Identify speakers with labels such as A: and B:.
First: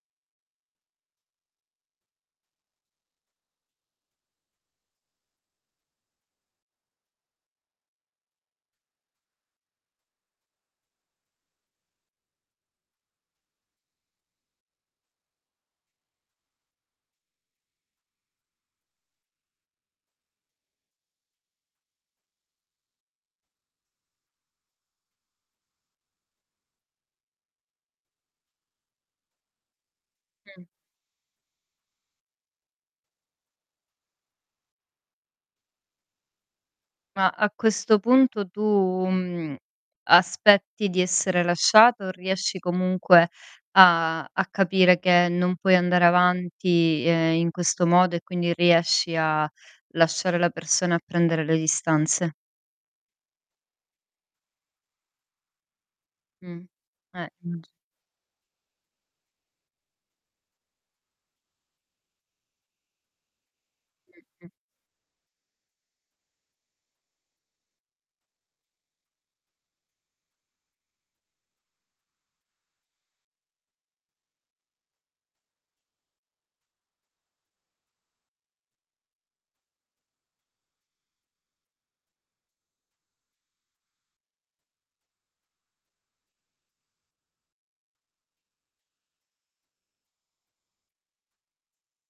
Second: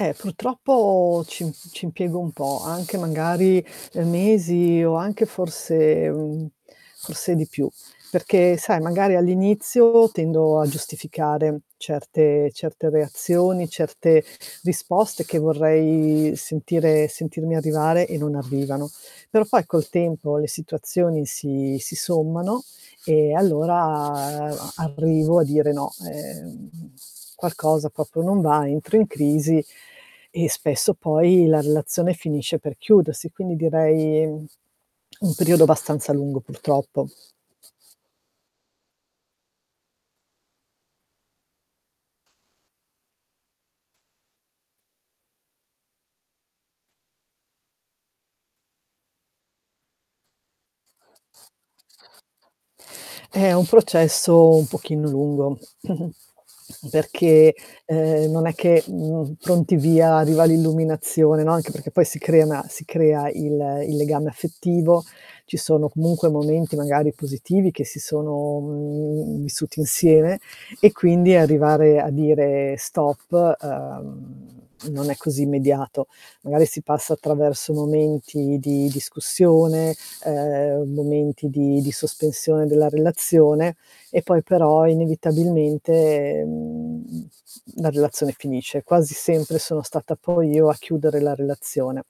A: Ehm, purtroppo ci ci impiego un po' anche magari mesi o anche forse, mhmm, forse di più perché sai magari all'inizio tendo a giustificare certe certe reazioni, certe risposte che vorrei sentire sentirmi arrivare e non arrivano. Però poi col tempo le situazioni si si sommano, e allora a arrivo a dire no. Ehm, qualcosa proprio non va, entro in crisi e
B: Mh.
A: spesso poi la relazione finisce per chiudersi. Quindi direi, mhmm, un periodo abbastanza lungo purtroppo.
B: Ma, a questo punto tu, mhmm, aspetti di essere lasciato, o riesci comunque a a capire che non puoi andare avanti, ehm, in questo modo e quindi riesci a lasciare la persona, a prendere le distanze?
A: Eh, è un processo un pochino lungo,
B: Mh. Eh,
A: perché,
B: m g
A: uhm, non è che, mhmm, pronti via, arriva l'illuminazione, no, anche perché poi si crea una si crea il il legame
B: Mh-mh.
A: affettivo, ci sono comunque momenti magari positivi che si sono, mhmm, vissuti insieme e quindi arrivare a dire stop, uhm, non è così immediato. Magari si passa attraverso momenti di discussione, uhm, momenti di di sospensione della relazione, e poi però, inevitabilmente, mhmm, la relazione finisce. Quasi sempre sono stata poi io a chiudere la relazione.